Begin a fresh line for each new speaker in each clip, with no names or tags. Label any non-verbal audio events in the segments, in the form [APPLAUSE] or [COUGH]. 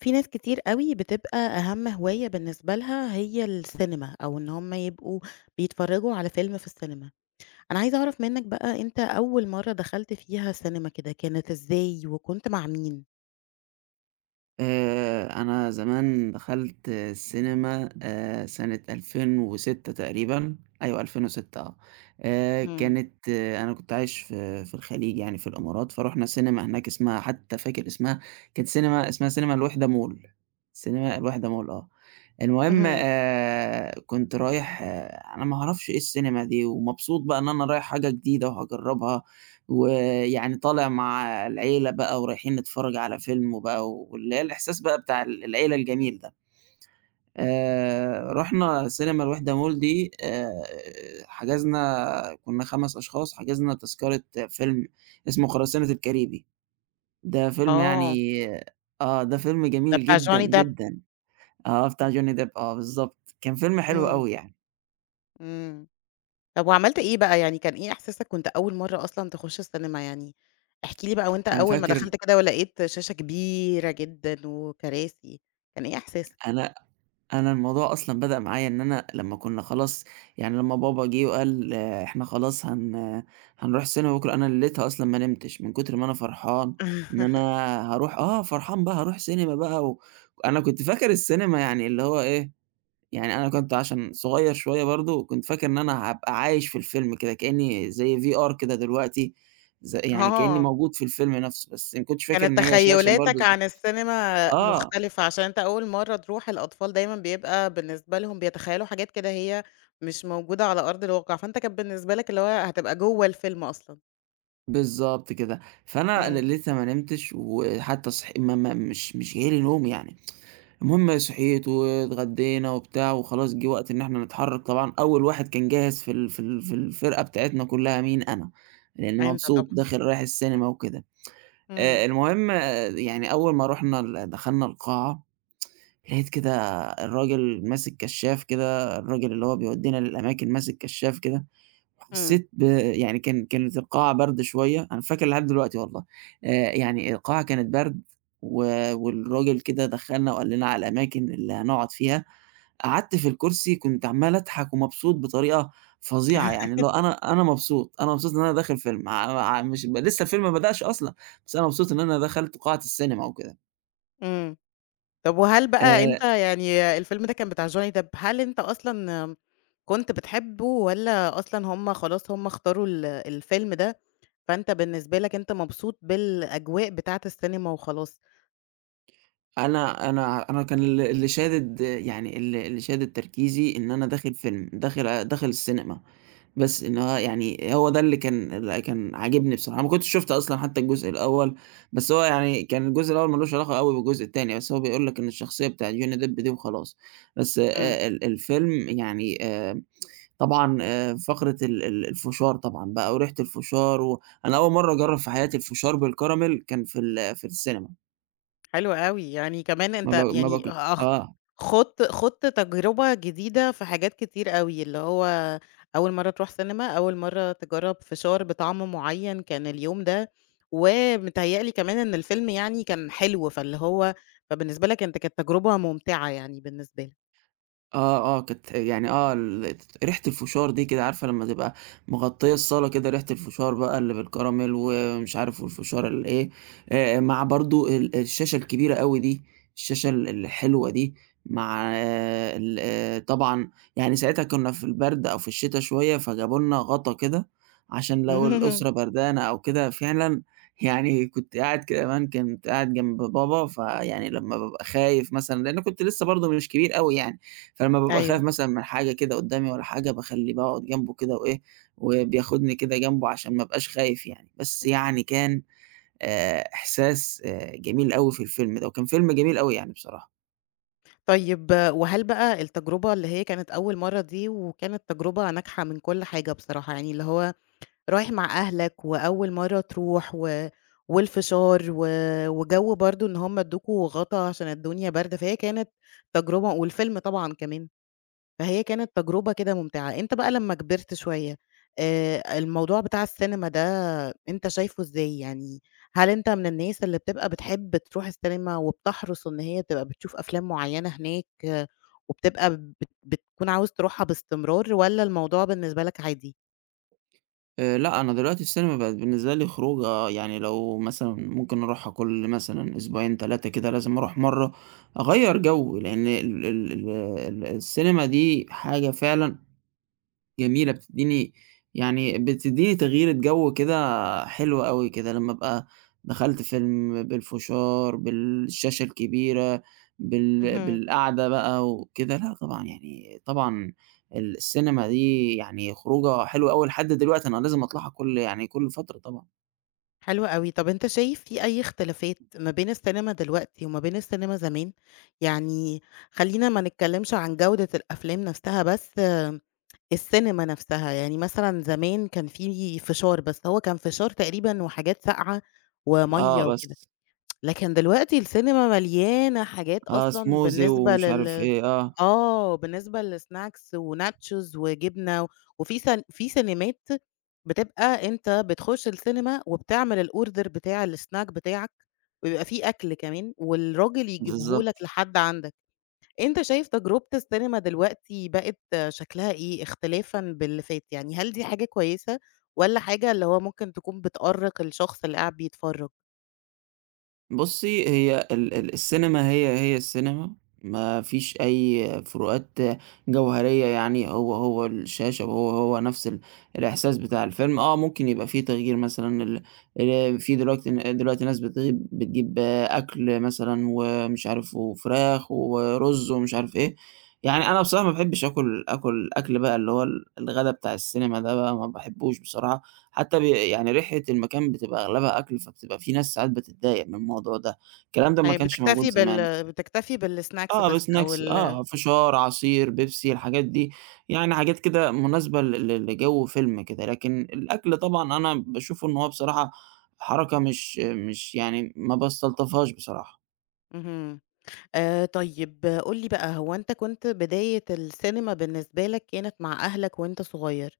في ناس كتير أوي بتبقى أهم هواية بالنسبة لها هي السينما، أو إن هم يبقوا بيتفرّجوا على فيلم في السينما. أنا عايزة أعرف منّك بقى أنت أول مرّة دخلت فيها سينما كده كانت إزاي وكنت مع مين؟
أنا زمان دخلت السينما سنة 2006 تقريبًا، أيوه 2006
إمم،
كانت أنا كنت عايش في الخليج يعني في الإمارات، فرُحنا سينما هناك اسمها حتى فاكر اسمها، كانت سينما اسمها سينما الوحدة مول، سينما الوحدة مول المهم
اهم،
كنت رايح أنا ما أعرفش إيه السينما دي، ومبسوط بقى إن أنا رايح حاجة جديدة وهاجرّبها. ويعني طالع مع العيلة بقى ورايحين نتفرّج على فيلم وبقى واللي هي الإحساس بقى بتاع العيلة الجميل ده. رُحنا سينما الوحدة مول دي حجزنا كُنّا 5 أشخاص، حجزنا تذكرة فيلم اسمه قراصنة الكاريبي. ده فيلم
آه،
يعني ده فيلم
ده
جميل
بتاع
جدًا،
جوني ديب،
جدًا. بتاع جوني ديب بالضبط. كان فيلم حلو
إمم،
أوي يعني.
إمم. طب وعملت إيه بقى، يعني كان إيه إحساسك وأنت أول مرّة أصلًا تخُش السينما يعني؟ احكِ لي بقى وأنت
أنا
أول ما
فاكر
دخلت كده ولقيت شاشة كبيرة جدًا وكراسي، كان إيه إحساسك؟
أنا أنا الموضوع أصلًا بدأ معايا إن أنا لمّا كنا خلاص يعني لمّا بابا جِه وقال إحنا خلاص هنروح السينما بكرة، أنا ليلتها أصلًا ما نمتش من كتر ما أنا فرحان إن أنا
[LAUGHS]
هاروح فرحان بقى هاروح سينما بقى أنا كنت فاكر السينما يعني اللي هو إيه، يعني أنا كنت عشان صغير شوية برضه، كنت فاكر إن أنا هابقى عايش في الفيلم كده، كإني زي VR كده دلوقتي، يعني كإني
آه.
موجود في الفيلم نفسه، بس ما كنتش فاكر
كانت
إن هي شاشة برضه
تخيلاتك
زي
عن السينما
آه.
مختلفة، عشان أنت أول مرّة تروح الأطفال دايمًا بيبقى بالنسبة لهم بيتخيلوا حاجات كده هي مش موجودة على أرض الواقع، فأنت كان بالنسبة لك اللي هو هتبقى جوّه الفيلم أصلًا.
بالضبط كده، فأنا
إمم،
لسه ما نمتش وحتى صح ما مش جاي لي نوم يعني، المهم صحيت واتغدينا وبتاع وخلاص جه وقت إن إحنا نتحرك طبعًا، أول واحد كان جاهز في الفرقة بتاعتنا كلّها مين، أنا، لإني
أنت
مبسوط
طبعًا.
داخل رايح السينما وكده،
إمم،
المهم يعني أول ما رُحنا دخلنا القاعة لقيت كده الراجل ماسك كشّاف كده، الراجل اللي هو بيودينا للأماكن ماسك كشّاف كده
إمم،
حسيت ب يعني كانت القاعة برد شوية، أنا فاكر لحد دلوقتي والله، يعني القاعة كانت برد و والراجل كده دخّلنا وقال لنا على الأماكن اللي هنقعد فيها، قعدت في الكرسي كنت عمّال أضحك ومبسوط بطريقة فظيعة، يعني اللي هو أنا مبسوط، أنا مبسوط إن أنا داخل فيلم ع ع مش لسه الفيلم ما بدأش أصلًا، بس أنا مبسوط إن أنا دخلت قاعة السينما وكده.
إمم. طب وهل بقى
آآ
أنت يعني الفيلم ده كان بتاع جوني ديب، هل أنت أصلًا كنت بتحبه والّا أصلًا هم خلاص هم اختاروا الفيلم ده، فأنت بالنسبة لك أنت مبسوط بالأجواء بتاعة السينما وخلاص؟
أنا كان اللي شادد يعني اللي شادد تركيزي إن أنا داخل فيلم، داخل السينما. بس إن هو يعني هو ده اللي كان عاجبني بصراحة، أنا ما كنتش شُفت أصلًا حتى الجزء الأول، بس هو يعني كان الجزء الأول ما لوش علاقة أوي بالجزء التاني، بس هو بيقول لك إن الشخصية بتاعة جوني ديب دي وخلاص، بس
إمم.
الفيلم يعني طبعًا فقرة ال ال الفشار طبعًا بقى وريحة الفشار أنا أول مرّة أجرّب في حياتي الفشار بالكراميل كان في السينما،
حلو أوي، يعني كمان
ما ب
أنت
ما
يعني
باكل
أخ
آه.
خُضت خُضت تجربة جديدة في حاجات كتير أوي، اللي هو أول مرّة تروح سينما، أول مرّة تجرّب فشار بطعم معيّن كان اليوم ده، ومتهيأ لي كمان إن الفيلم يعني كان حلو، فاللي هو فبالنسبة لك أنت كانت تجربة ممتعة يعني بالنسبة لك.
كانت يعني ريحة الفشار دي كده عارفة لمّا تبقى مغطية الصالة كده ريحة الفشار بقى اللي بالكراميل ومش عارف والفشار الإيه، مع برضه الشاشة الكبيرة أوي دي، الشاشة الحلوة دي، مع آه ال آه طبعًا يعني ساعتها كنا في البرد أو في الشتا شوية، فجابوا لنا غطا كده عشان لو الأسرة
[LAUGHS]
بردانة أو كده، فعلًا يعني كنت قاعد كده، كمان كنت قاعد جنب بابا، فيعني لمّا بابقى خايف مثلًا لإن كنت لسه برضه مش كبير أوي يعني. فلمّا بابقى خايف
أيوه،
مثلًا من حاجة كده قدّامي والّا حاجة باخلّيه باقعد جنبه كده وإيه، وبياخدني كده جنبه عشان ما ابقاش خايف يعني، بس يعني كان إحساس جميل أوي في الفيلم ده، وكان فيلم جميل أوي يعني بصراحة.
طيب وهل بقى التجربة اللي هي كانت أول مرّة دي وكانت تجربة ناجحة من كل حاجة بصراحة، يعني اللي هو رايح مع أهلك وأول مرّة تروح و والفشار و وجَو برضه إن هم ادّوكوا غطا عشان الدنيا باردة، فهي كانت تجربة والفيلم طبعًا كمان، فهي كانت تجربة كده ممتعة. أنت بقى لمّا كبرت شوية، الموضوع بتاع السينما ده أنت شايفه إزاي؟ يعني هل أنت من الناس اللي بتبقى بتحب تروح السينما وبتحرص إن هي تبقى بتشوف أفلام معيّنة هناك، وبتبقى بتكون عاوز تروحها باستمرار والّا الموضوع بالنسبة لك عادي؟
لأ، أنا دلوقتي السينما بقت بالنسبة لي خروجة يعني لو مثلًا ممكن أروحها كل مثلًا أسبوعين 3 كده لازم أروح مرّة، أغيّر جو، لإن ال ال ال السينما دي حاجة فعلًا جميلة، بتدّيني تغييرة جو كده حلوة أوي كده، لمّا أبقى دخلت فيلم بالفشار، بالشاشة الكبيرة، بالقعدة بقى وكده، لأ طبعًا يعني طبعًا السينما دي يعني خروجة حلوة أوي لحد دلوقتي أنا لازم أطلعها كل فترة طبعًا.
حلو أوي. طب أنت شايف في أي اختلافات ما بين السينما دلوقتي وما بين السينما زمان؟ يعني خلّينا ما نتكلّمش عن جودة الأفلام نفسها بس آه، السينما نفسها، يعني مثلًا زمان كان في فشار، بس هو كان فشار تقريبًا وحاجات ساقعة
آه،
ومَيّة وكده،
بس
لكن دلوقتي السينما مليانة حاجات أصلًا
سموزي
بالنسبة
ومش عارف
لل
إيه،
آه، بالنسبة لسناكس وناتشوز وجبنة، وفي في سينيمات بتبقى أنت بتخش السينما وبتعمل الorder بتاع السناك بتاعك، وبيبقى في أكل كمان، والراجل يجيبه لك
بالضبط.
لحد عندك. أنت شايف تجربة السينما دلوقتي بقت شكلها إيه اختلافًا باللي فات؟ يعني هل دي حاجة كويسة والّا حاجة اللي هو ممكن تكون بتأرّق الشخص اللي قاعد بيتفرّج؟
بُصّي، هي ال ال السينما هي السينما، ما فيش أي فروقات جوهرية يعني، هو الشاشة وهو نفس الإحساس بتاع الفيلم، آه ممكن يبقى في تغيير مثلًا ال في دلوقتي ناس بتجيب أكل مثلًا ومش عارف وفراخ ورُز ومش عارف إيه، يعني أنا بصراحة ما باحبش آكل الأكل بقى اللي هو الغدا بتاع السينما ده بقى ما باحبوش بصراحة، حتى ب يعني ريحة المكان بتبقى أغلبها أكل، فبتبقى في ناس ساعات بتتضايق من الموضوع ده، الكلام ده ما
يعني
كانش موجود زمان.
بتكتفي بالسناكس
آه
بس أو
بsnacks
ال
فشار، عصير، بيبسي، الحاجات دي، يعني حاجات كده مناسبة ل ل لجو فيلم كده، لكن الأكل طبعًا أنا باشوف إن هو بصراحة حركة مش يعني ما باستلطفهاش بصراحة.
اهم. طيب قُل لي بقى، هو أنت كنت بداية السينما بالنسبة لك كانت مع أهلك وأنت صغير،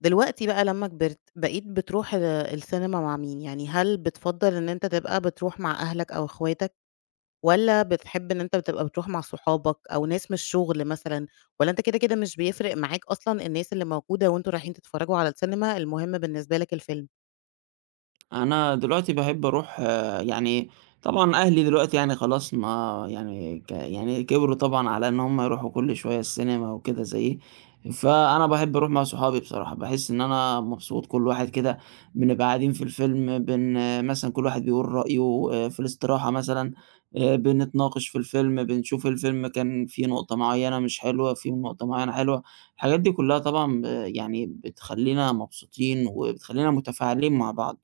دلوقتي بقى لمّا كبرت بقيت بتروح السينما مع مين؟ يعني هل بتفضّل إن أنت تبقى بتروح مع أهلك أو أخواتك، والّا بتحب إن أنت بتبقى بتروح مع صحابك أو ناس من الشغل مثلًا، والّا أنت كده، كده مش بيفرق معاك أصلًا الناس اللي موجودة وأنتم رايحين تتفرّجوا على السينما، المهم بالنسبة لك الفيلم؟
أنا دلوقتي باحب أروح يعني طبعًا أهلي دلوقتي يعني خلاص ما يعني ك يعني كبروا طبعًا على إن هم يروحوا كل شوية السينما وكده زيي، فأنا باحب أروح مع صحابي بصراحة، باحس إن أنا مبسوط كل واحد كده بنبقى قاعدين في الفيلم بن آه، مثلًا كل واحد بيقول رأيه في الاستراحة مثلًا بنتناقش في الفيلم، بنشوف الفيلم كان فيه نقطة معينة مش حلوة، فيه نقطة معينة حلوة، الحاجات دي كلها طبعًا يعني بتخلّينا مبسوطين وبتخلّينا متفاعلين مع بعض.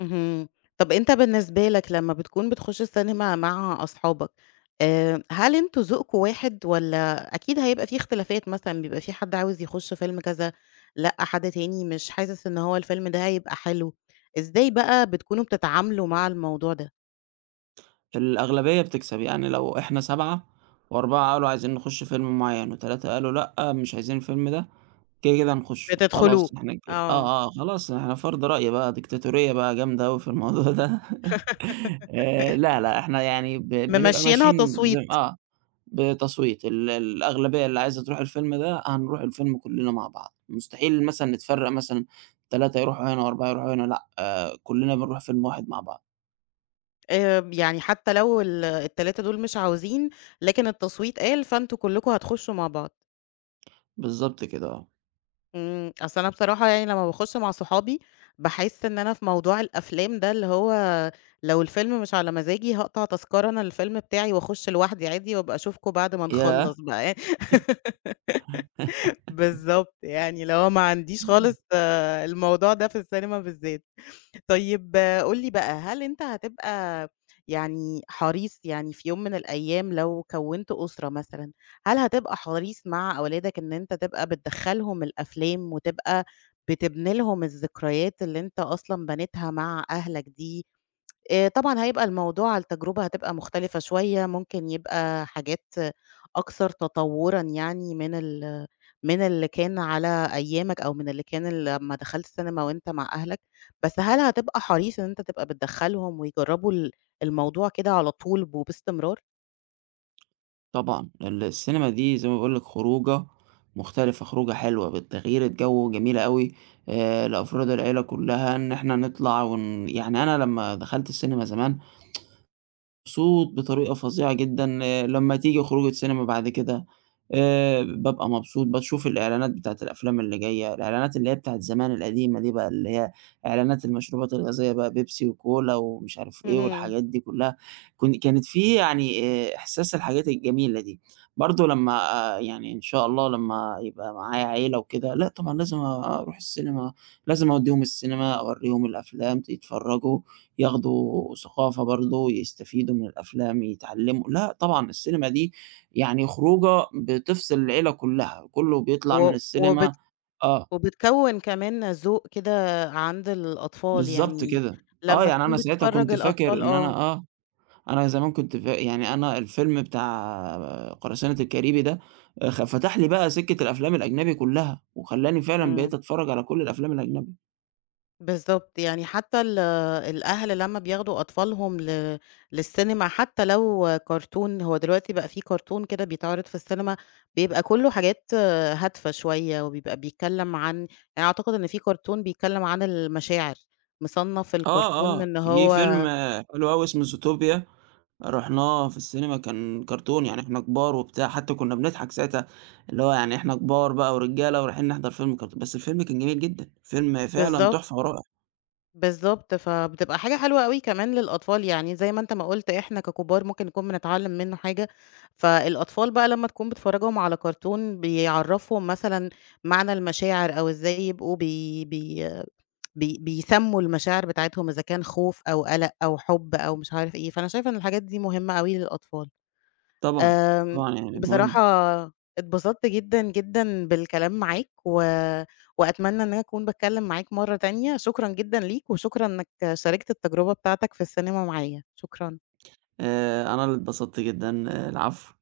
اهم. طب أنت بالنسبة لك لمّا بتكون بتخش السينما مع أصحابك، هل أنتم ذوقكم واحد والّا أكيد هيبقى في اختلافات مثلًا، بيبقى في حد عاوز يخش فيلم كذا، لأ حد تاني مش حاسس إن هو الفيلم ده هيبقى حلو، إزاي بقى بتكونوا بتتعاملوا مع الموضوع ده؟
الأغلبية بتكسب، يعني لو إحنا 7 و4 قالوا عايزين نخُش فيلم معيّن و3 قالوا لأ، مش عايزين الفيلم ده، كده، كده هنخُشه، خلاص
بتدخلوه،
إحنا ك
آه.
آه، آه، خلاص إحنا فرض رأي بقى، ديكتاتورية بقى جامدة أوي في الموضوع ده [LAUGHS] لا، لا، إحنا يعني بنبقى
ممشيينها
ماشيين زي م
تصويت،
آه، بتصويت الأغلبية اللي عايزة تروح الفيلم ده، هنروح الفيلم كُلّنا مع بعض، مستحيل مثلًا نتفرّق مثلًا 3 يروحوا هنا و4 يروحوا هنا لأ، كُلّنا بنروح فيلم واحد مع بعض،
يعني حتى لو ال3 دول مش عاوزين، لكن التصويت قال فأنتم كلكم هتخشوا مع بعض.
بالضبط كده.
أصل أنا بصراحة يعني لمّا باخش مع صحابي، باحس إن أنا في موضوع الأفلام ده، اللي هو لو الفيلم مش على مزاجي هاقطع تذكرة أنا للفيلم بتاعي واخش لوحدي عادي، وأبقى أشوفكم بعد ما
ياه!
نخلّص بقى [LAUGHS] بالضبط، يعني اللي هو ما عنديش خالص الموضوع ده في السينما بالذات. طيب قُل لي بقى، هل أنت هتبقى يعني حريص يعني في يوم من الأيام لو كوّنت أسرة مثلًا، هل هتبقى حريص مع أولادك إن أنت تبقى بتدخّلهم الأفلام وتبقى بتبني لهم الذكريات اللي أنت أصلًا بنيتها مع أهلك دي. طبعًا هيبقى الموضوع التجربة هتبقى مختلفة شوية، ممكن يبقى حاجات أكثر تطوُّرًا يعني من اللي كان على أيامك أو من اللي كان لمّا دخلت سينما وأنت مع أهلك، بس هل هتبقى حريص إن أنت تبقى بتدخّلهم ويجرّبوا الموضوع كده على طول وباستمرار؟
طبعًا، السينما دي زي ما باقول لك خروجة مختلفة، خروجة حلوة بتغيير الجو جميلة أوي لأفراد العيلة كلّها، إن إحنا نطلع يعني أنا لمّا دخلت السينما زمان مبسوط بطريقة فظيعة جدًا، لمّا تيجي خروجة سينما بعد كده بابقى مبسوط، باشوف الإعلانات بتاعة الأفلام اللي جاية، الإعلانات اللي هي بتاعة زمان القديمة دي بقى، اللي هي إعلانات المشروبات الغازية بقى بيبسي وكولا ومش عارف إيه
اهم.
والحاجات دي كلّها، كانت في يعني إحساس الحاجات الجميلة دي، برضه لمّا يعني إن شاء الله لمّا يبقى معايا عيلة وكده، لأ طبعًا لازم أروح السينما، لازم أودّيهم السينما، أورّيهم الأفلام يتفرّجوا. ياخدوا ثقافة برضه، يستفيدوا من الأفلام، يتعلّموا لأ طبعًا السينما دي يعني خروجة بتفصل العيلة كلّها، كلّه بيطلع
و
من
وبت
السينما آه،
وبتكوِّن كمان ذوق كده عند الأطفال،
بالضبط
يعني
كده.
لمّا
يعني أنا
تكون
ساعتها
بتفرّج
كنت فاكر
الأطفال
إن أنا
آه،
أنا زمان كنت فا يعني أنا الفيلم بتاع قراصنة الكاريبي ده فتح لي بقى سكة الأفلام الأجنبي كلّها، وخلّاني فعلًا
إمم.
بقيت أتفرّج على كل الأفلام الأجنبي.
بالضبط، يعني حتى الأهل لمّا بياخدوا أطفالهم للسينما حتى لو كرتون هو دلوقتي بقى في كرتون كده بيتعرض في السينما بيبقى كلّه حاجات هادفة شوية، وبيبقى بيتكلّم عن يعني أعتقد إن في كرتون بيتكلّم عن المشاعر، مصنّف
آه،
الكرتون إن
في فيلم
هو
حلو أوي اسمه زوتوبيا، رُحناه في السينما كان كرتون، يعني إحنا كبار وبتاع، حتى كُنّا بنضحك ساعتها، اللي هو يعني إحنا كبار بقى ورجالة ورايحين نحضر فيلم كرتون، بس الفيلم كان جميل جدًا، فيلم فعلًا
بالضبط.
تحفة ورائع،
بالضبط، فبتبقى حاجة حلوة أوي كمان للأطفال، يعني زي ما أنت ما قُلت إحنا ككبار ممكن نكون بنتعلّم منّه حاجة، فالأطفال بقى لمّا تكون بتفرّجهم على كرتون بيعرّفهم مثلًا معنى المشاعر أو إزاي يبقوا بي بي بي بيسمّوا المشاعر بتاعتهم إذا كان خوف أو قَلَق أو حُب أو مش عارف إيه، فأنا شايفة إن الحاجات دي مهمة أوي للأطفال.
طبعًا،
آمم،
طبعًا يعني مهم،
بصراحة اتبسطت جدًا، جدًا بالكلام معاك و وأتمنى إن أنا أكون باتكلم معاك مرّة تانية، شكرًا جدًا ليك وشكرًا إنك شاركت التجربة بتاعتك في السينما معايا، شكرًا.
أنا اللي اتبسطت جدًا، العفو.